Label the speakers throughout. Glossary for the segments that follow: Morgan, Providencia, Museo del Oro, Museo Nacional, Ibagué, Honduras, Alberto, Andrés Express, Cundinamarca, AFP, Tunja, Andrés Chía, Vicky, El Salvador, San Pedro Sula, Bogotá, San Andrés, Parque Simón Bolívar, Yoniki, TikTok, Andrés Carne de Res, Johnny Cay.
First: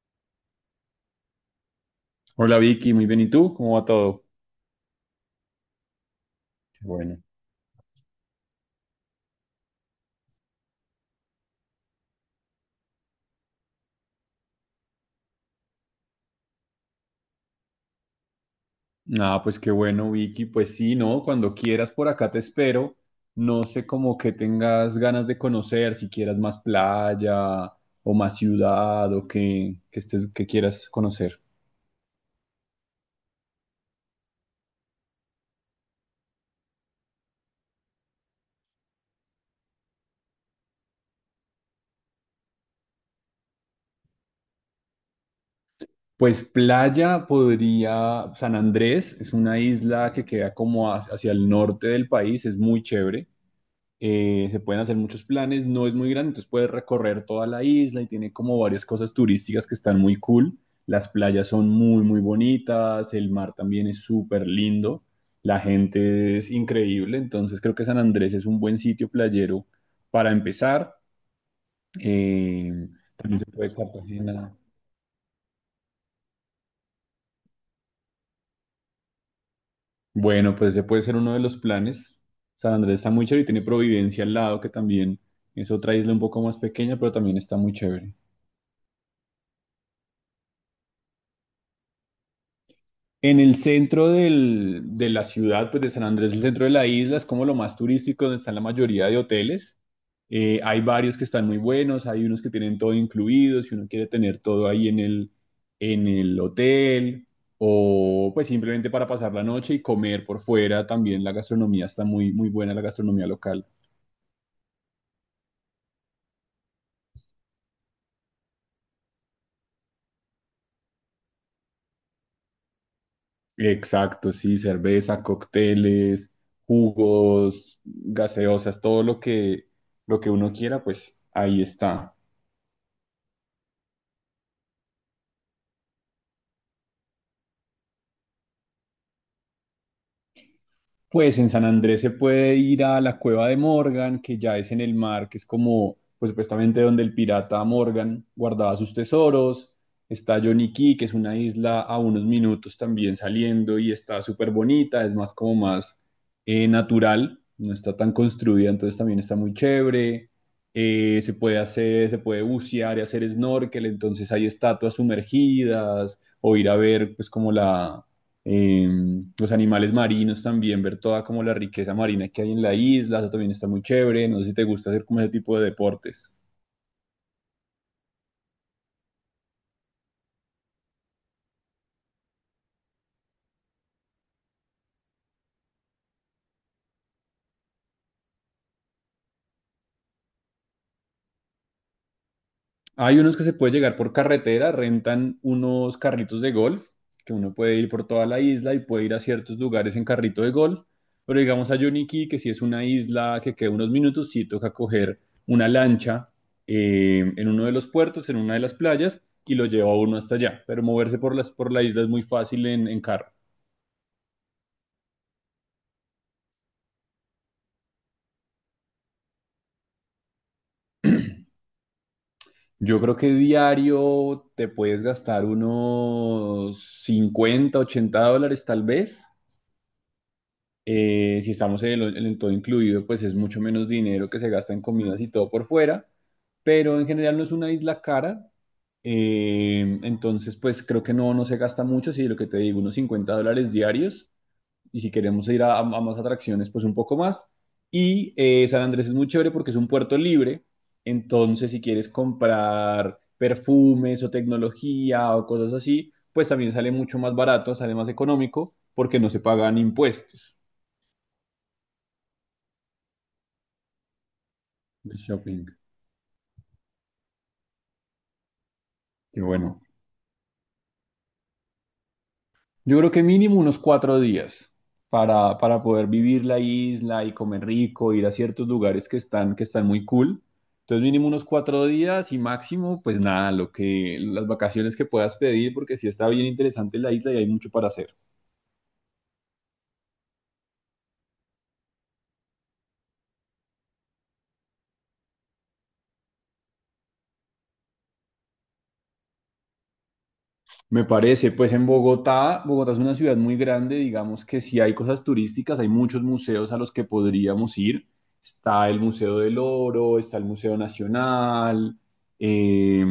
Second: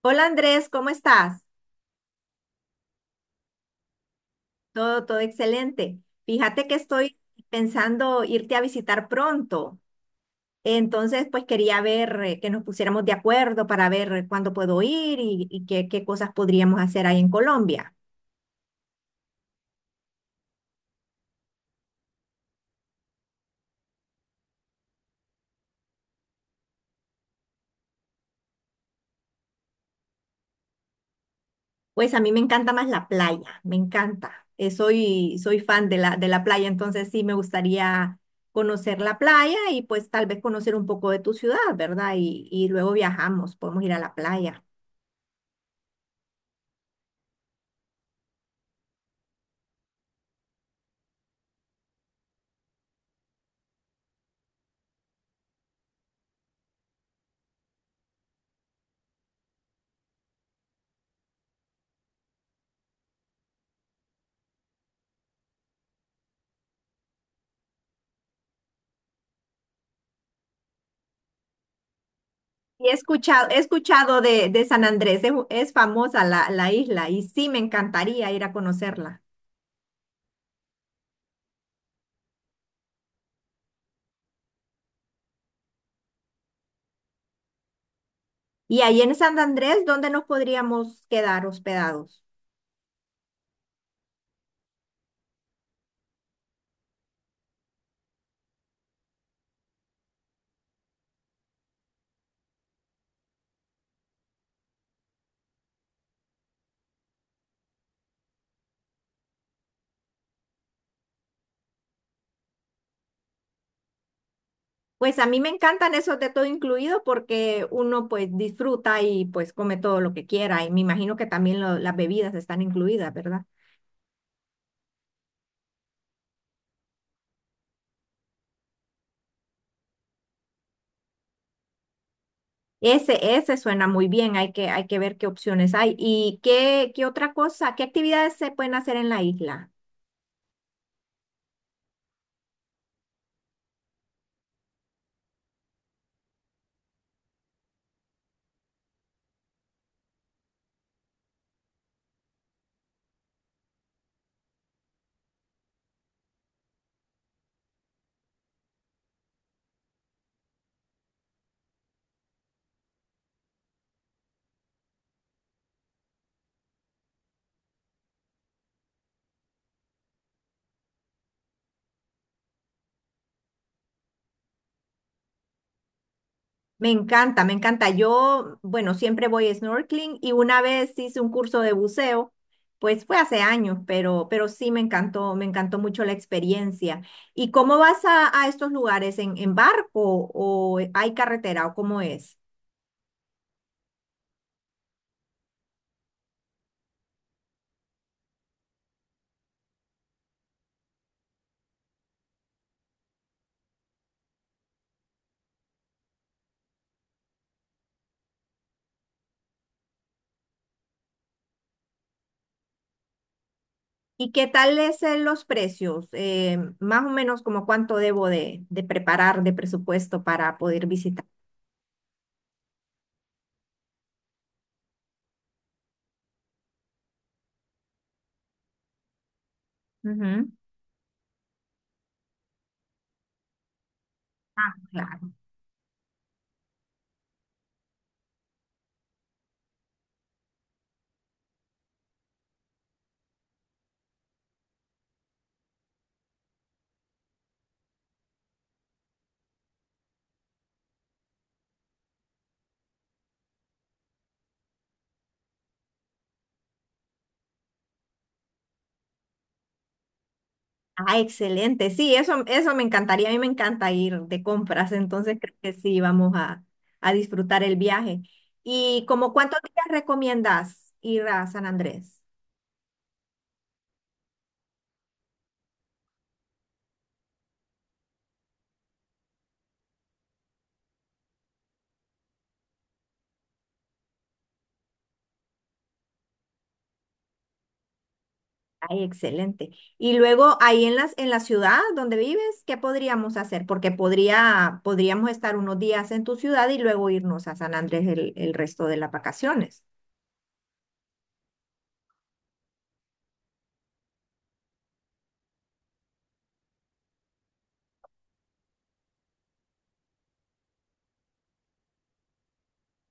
Speaker 1: Hola Andrés, ¿cómo estás?
Speaker 2: Hola Vicky, muy bien. ¿Y tú? ¿Cómo va todo?
Speaker 1: Todo excelente. Fíjate que
Speaker 2: Qué bueno.
Speaker 1: estoy pensando irte a visitar pronto. Entonces, pues quería ver que nos pusiéramos de acuerdo para ver cuándo puedo ir y qué, qué cosas podríamos hacer ahí en Colombia.
Speaker 2: Nada, pues qué bueno Vicky. Pues sí, ¿no? Cuando quieras por acá te espero. No sé como que tengas ganas de conocer, si quieras más playa o más ciudad o que estés, que quieras conocer.
Speaker 1: Pues a mí me encanta más la playa, me encanta. Soy fan de la playa, entonces sí me gustaría conocer la playa y pues tal vez conocer un poco de tu ciudad, ¿verdad? Y luego viajamos, podemos ir a la playa.
Speaker 2: Pues playa podría, San Andrés es una isla que queda como hacia el norte del país, es muy chévere. Se pueden hacer muchos planes, no es muy grande, entonces puedes recorrer toda la isla y tiene como varias cosas turísticas que están muy cool. Las playas son muy, muy bonitas, el mar también es súper lindo, la gente es increíble, entonces creo que San Andrés es un buen sitio playero para empezar.
Speaker 1: Y
Speaker 2: Eh,
Speaker 1: he
Speaker 2: También se
Speaker 1: escuchado, he
Speaker 2: puede
Speaker 1: escuchado de,
Speaker 2: Cartagena.
Speaker 1: de San Andrés, es famosa la isla y sí me encantaría ir a conocerla.
Speaker 2: Bueno, pues ese puede ser uno de los planes. San Andrés está muy chévere y tiene Providencia al lado, que también es otra isla un poco más pequeña, pero también está muy chévere.
Speaker 1: Y ahí en San Andrés, ¿dónde nos podríamos quedar hospedados?
Speaker 2: En el de la ciudad, pues de San Andrés, el centro de la isla, es como lo más turístico, donde están la mayoría de hoteles. Hay varios que están muy buenos, hay unos que tienen todo incluido, si uno quiere tener todo ahí en el hotel, o pues simplemente para pasar la noche y comer por fuera, también la gastronomía está muy, muy buena, la gastronomía local.
Speaker 1: Pues a mí me encantan esos de todo incluido porque uno pues disfruta y pues come todo lo que quiera y me imagino que también las bebidas están incluidas, ¿verdad?
Speaker 2: Exacto, sí, cerveza, cócteles, jugos, gaseosas, lo que uno quiera, pues ahí está.
Speaker 1: Ese suena muy bien, hay que ver qué opciones hay. Y qué, qué otra cosa, ¿qué actividades se pueden hacer en la isla?
Speaker 2: Pues en San Andrés se puede ir a la cueva de Morgan, que ya es en el mar, que es como, pues supuestamente donde el pirata Morgan guardaba sus tesoros. Está Johnny Cay, que es una isla a unos minutos también saliendo y está súper bonita, es más natural, no está tan construida, entonces también está muy chévere. Se puede bucear y hacer snorkel, entonces hay estatuas sumergidas o ir a ver pues como la eh, los animales marinos también, ver toda como la riqueza marina que hay en la isla, eso también está muy chévere, no sé si te gusta hacer como ese tipo de deportes.
Speaker 1: Me encanta, me encanta. Yo, bueno, siempre voy a snorkeling y una vez hice un curso de buceo, pues fue hace años, pero sí me encantó mucho la experiencia. ¿Y cómo vas a estos lugares? ¿En barco o hay carretera o cómo es?
Speaker 2: Hay unos que se puede llegar por carretera, rentan unos carritos de golf, que uno puede ir por toda la isla y puede ir a ciertos lugares en carrito de golf, pero digamos a Yoniki, que si es una isla que queda unos minutos, sí toca coger una lancha en uno de los puertos, en una de las playas, y lo lleva uno hasta allá, pero moverse por la isla es muy fácil en carro.
Speaker 1: ¿Y qué tal es los precios? Más o menos como cuánto debo de preparar de presupuesto para poder visitar.
Speaker 2: Yo creo que diario te puedes gastar unos 50 80 dólares tal vez.
Speaker 1: Ujú.
Speaker 2: Si estamos en el todo incluido, pues es mucho menos dinero que se gasta
Speaker 1: Ah,
Speaker 2: en comidas y
Speaker 1: claro.
Speaker 2: todo por fuera. Pero en general no es una isla cara. Entonces, pues creo que no, no se gasta mucho. Si lo que te digo, unos 50 dólares diarios y si queremos ir a más atracciones, pues un poco más. Y San Andrés es muy chévere porque es un puerto libre, entonces si quieres comprar perfumes o tecnología o cosas así, pues también sale mucho más barato, sale más económico porque no se pagan impuestos
Speaker 1: Ah, excelente. Sí, eso me encantaría. A mí me encanta ir de compras,
Speaker 2: de
Speaker 1: entonces creo
Speaker 2: shopping.
Speaker 1: que sí, a disfrutar el viaje. ¿Y como
Speaker 2: Qué
Speaker 1: cuántos
Speaker 2: bueno.
Speaker 1: días recomiendas ir a San Andrés?
Speaker 2: Yo creo que mínimo unos 4 días para poder vivir la isla y comer rico, ir a ciertos lugares que están muy cool. Entonces mínimo unos 4 días y máximo, pues nada, lo que, las vacaciones que puedas pedir, porque sí está bien interesante la isla y hay mucho para hacer.
Speaker 1: Ay, excelente. Y luego ahí en en la ciudad donde vives, ¿qué podríamos hacer? Porque podríamos estar unos días en tu ciudad y luego irnos a San Andrés el resto de las vacaciones.
Speaker 2: Me parece, pues en Bogotá, Bogotá es una ciudad muy grande, digamos que sí hay cosas turísticas, hay muchos museos a los que podríamos ir. Está el Museo del Oro, está el Museo Nacional, eh,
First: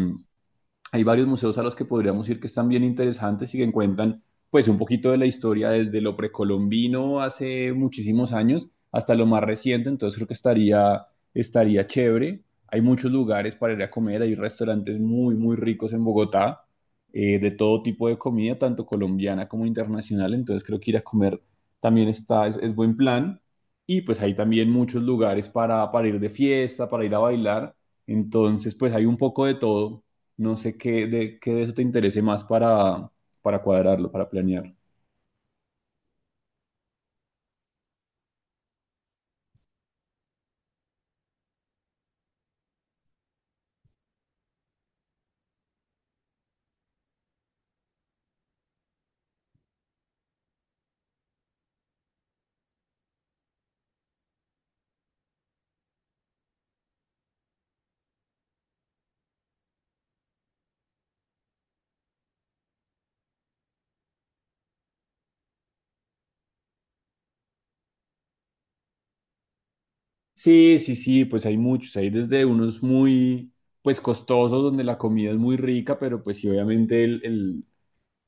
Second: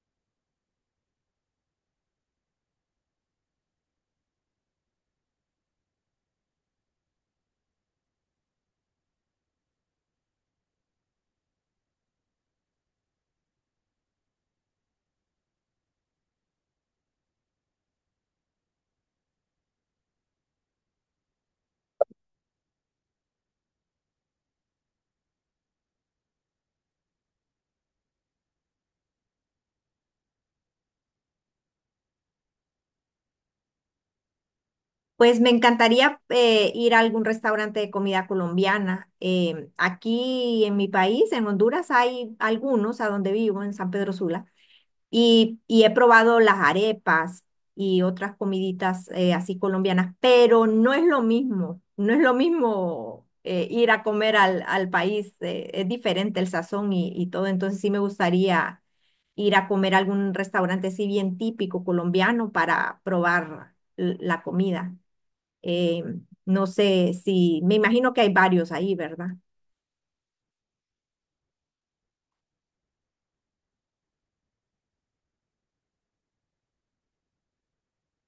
Speaker 2: hay varios museos a los que podríamos ir que están bien interesantes y que cuentan pues un poquito de la historia desde lo precolombino hace muchísimos años hasta lo más reciente, entonces creo que estaría chévere. Hay muchos lugares para ir a comer, hay restaurantes muy, muy ricos en Bogotá, de todo tipo de comida, tanto colombiana como internacional, entonces creo que ir a comer también es buen plan. Y pues hay también muchos lugares para ir de fiesta, para ir a bailar, entonces pues hay un poco de todo. No sé qué de eso te interese más para cuadrarlo, para planear.
Speaker 1: Pues me encantaría ir a algún restaurante de comida colombiana. Aquí en mi país, en Honduras, hay algunos a donde vivo, en San Pedro Sula, y he probado las arepas y otras comiditas así colombianas, pero no es lo mismo, no es lo mismo ir a comer al país, es diferente el sazón y todo, entonces sí me gustaría ir a comer a algún restaurante así bien típico colombiano para probar la comida. Eh, no sé si, me imagino que hay varios ahí, ¿verdad?
Speaker 2: Sí, sí, sí, pues hay muchos, hay desde unos muy, pues costosos, donde la comida es muy rica, pero pues sí, obviamente el, el,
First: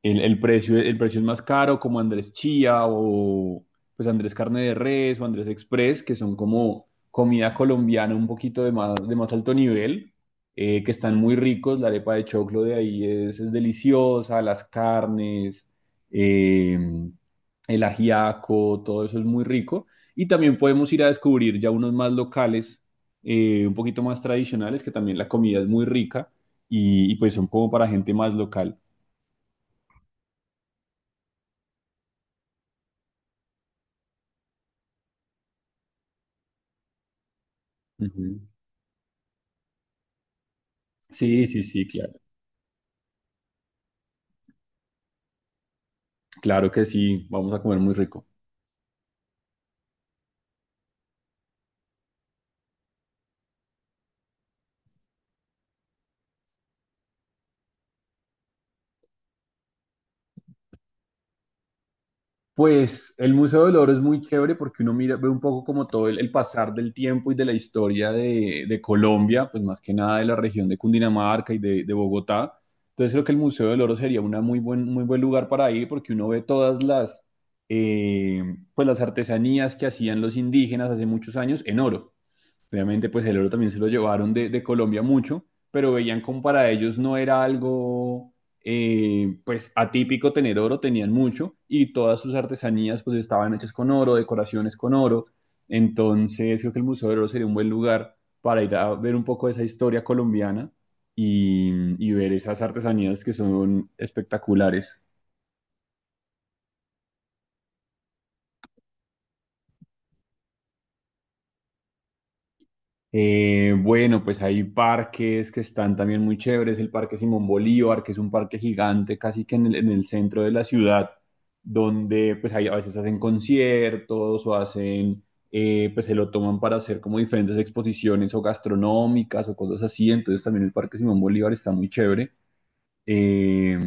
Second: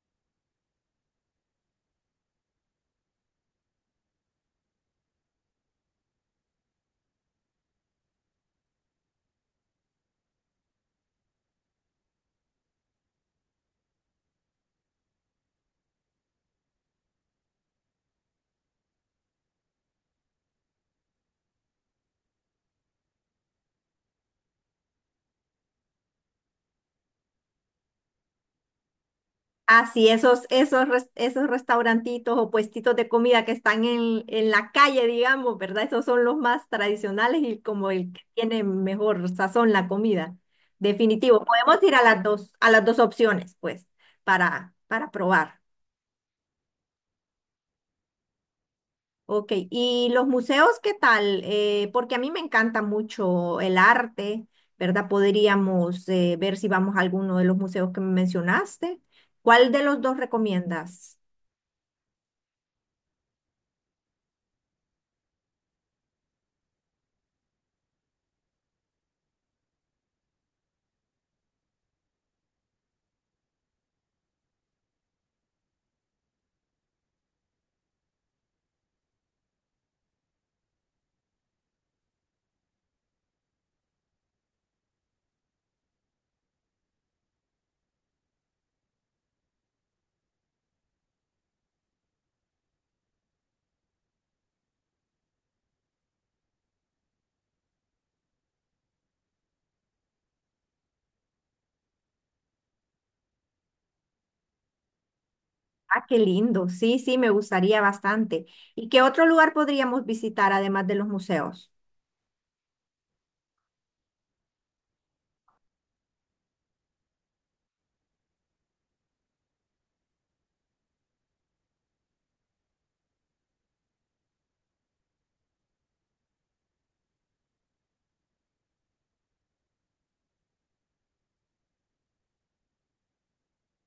Speaker 2: el, el precio es más caro, como Andrés Chía o pues Andrés Carne de Res o Andrés Express, que son como comida colombiana un poquito de de más alto nivel, que están muy ricos, la arepa de choclo de ahí es deliciosa, las carnes, eh, el ajiaco, todo eso es muy rico. Y también podemos ir a descubrir ya unos más locales, un poquito más tradicionales, que también la comida es muy rica y pues son como para gente más local.
Speaker 1: Ah, sí, esos restaurantitos o puestitos de comida que están en la calle, digamos, ¿verdad? Esos son los más tradicionales y como el que
Speaker 2: Ujú.
Speaker 1: tiene mejor sazón la comida. Definitivo,
Speaker 2: Sí, sí,
Speaker 1: podemos
Speaker 2: sí,
Speaker 1: ir
Speaker 2: claro.
Speaker 1: a las dos opciones, pues, para probar.
Speaker 2: Claro que sí, vamos a comer muy rico.
Speaker 1: Ok, ¿y los museos qué tal? Porque a mí me encanta mucho el arte, ¿verdad? Podríamos ver si vamos a alguno de los museos que me mencionaste. ¿Cuál de los dos recomiendas?
Speaker 2: Pues el Museo del Oro es muy chévere porque uno mira, ve un poco como todo el pasar del tiempo y de la historia de Colombia, pues más que nada de la región de Cundinamarca y de Bogotá. Entonces creo que el Museo del Oro sería una muy buen lugar para ir porque uno ve todas eh, pues las artesanías que hacían los indígenas hace muchos años en oro. Obviamente, pues el oro también se lo llevaron de Colombia mucho, pero veían como para ellos no era algo, pues atípico tener oro, tenían mucho y todas sus artesanías pues estaban hechas con oro, decoraciones con oro. Entonces, creo que el Museo del Oro sería un buen lugar para ir a ver un poco de esa historia colombiana y, y ver esas artesanías que son espectaculares.
Speaker 1: Ah, qué lindo. Sí, sí, me gustaría bastante. ¿Y qué otro lugar podríamos visitar además de los museos?
Speaker 2: Bueno, pues hay parques que están también muy chéveres. El Parque Simón Bolívar, que es un parque gigante casi que en el centro de la ciudad, donde pues hay, a veces hacen conciertos o pues se lo toman para hacer como diferentes exposiciones o gastronómicas o cosas así. Entonces también el Parque Simón Bolívar está muy chévere. Eh,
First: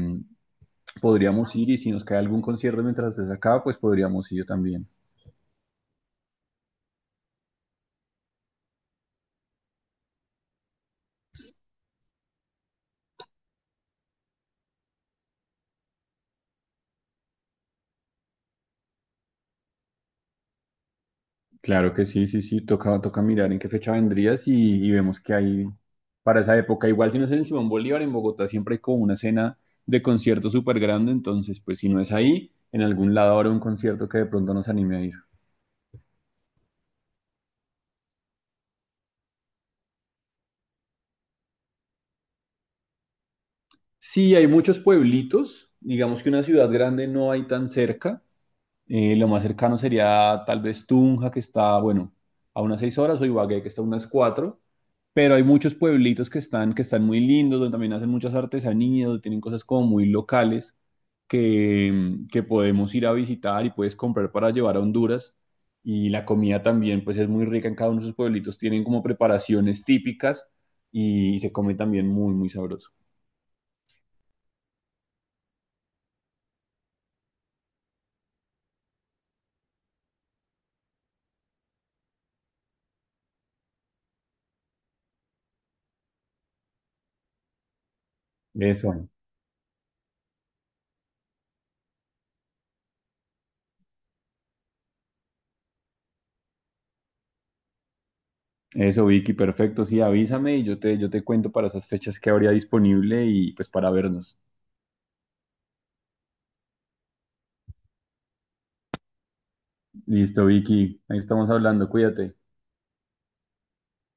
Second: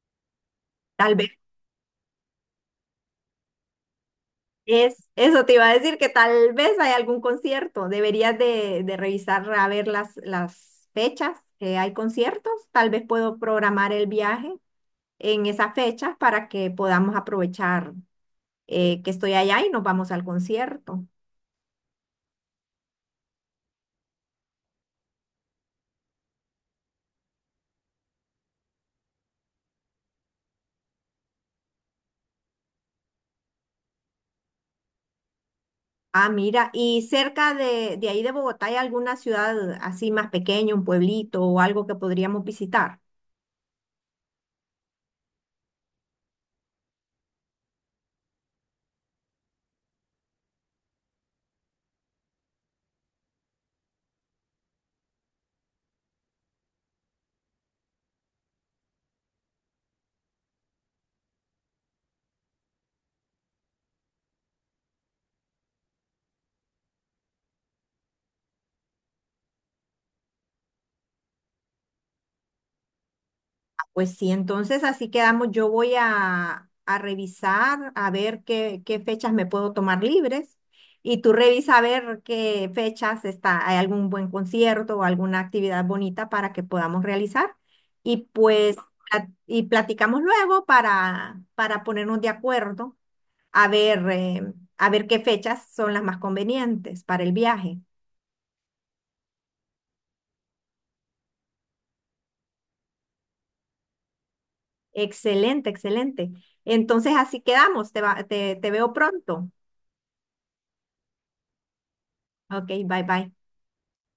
Speaker 1: Tal vez
Speaker 2: podríamos ir y si nos cae algún concierto mientras estés acá, pues podríamos ir también.
Speaker 1: eso te iba a decir, que tal vez hay algún concierto. Deberías de revisar a ver las fechas que hay conciertos. Tal vez puedo programar el viaje en esas fechas para que podamos aprovechar que estoy allá y nos vamos al concierto.
Speaker 2: Claro que sí, sí, sí, toca, toca mirar en qué fecha y vemos que hay para esa época. Igual si no es en el Simón Bolívar, en Bogotá siempre hay como una escena de concierto súper grande, entonces pues si no es ahí, en algún lado habrá un concierto que de pronto nos anime a ir.
Speaker 1: Ah, mira, y cerca de ahí de Bogotá, ¿hay alguna ciudad así más pequeña, un pueblito o algo que podríamos visitar?
Speaker 2: Sí, hay muchos pueblitos, digamos que una ciudad grande no hay tan cerca. Lo más cercano sería tal vez Tunja, que está, bueno, a unas 6 horas, o Ibagué, que está a unas 4. Pero hay muchos pueblitos que están muy lindos, donde también hacen muchas artesanías, donde tienen cosas como muy locales que podemos ir a visitar y puedes comprar para llevar a Honduras. Y la comida también, pues es muy rica en cada uno de sus pueblitos. Tienen como preparaciones típicas y se come también muy, muy sabroso.
Speaker 1: Pues sí, entonces así quedamos. Yo a revisar a ver qué fechas me puedo tomar libres y tú revisa a ver qué fechas está, hay algún buen concierto o alguna actividad bonita para que podamos realizar y pues
Speaker 2: Eso.
Speaker 1: y platicamos luego para ponernos de acuerdo a ver qué fechas son las más convenientes para el viaje.
Speaker 2: Eso, Vicky, perfecto. Sí, avísame y yo te cuento para esas fechas que habría disponible y pues para vernos.
Speaker 1: Excelente, excelente. Entonces así quedamos. Te, te veo pronto.
Speaker 2: Listo, Vicky, ahí estamos hablando, cuídate.
Speaker 1: Ok, bye bye.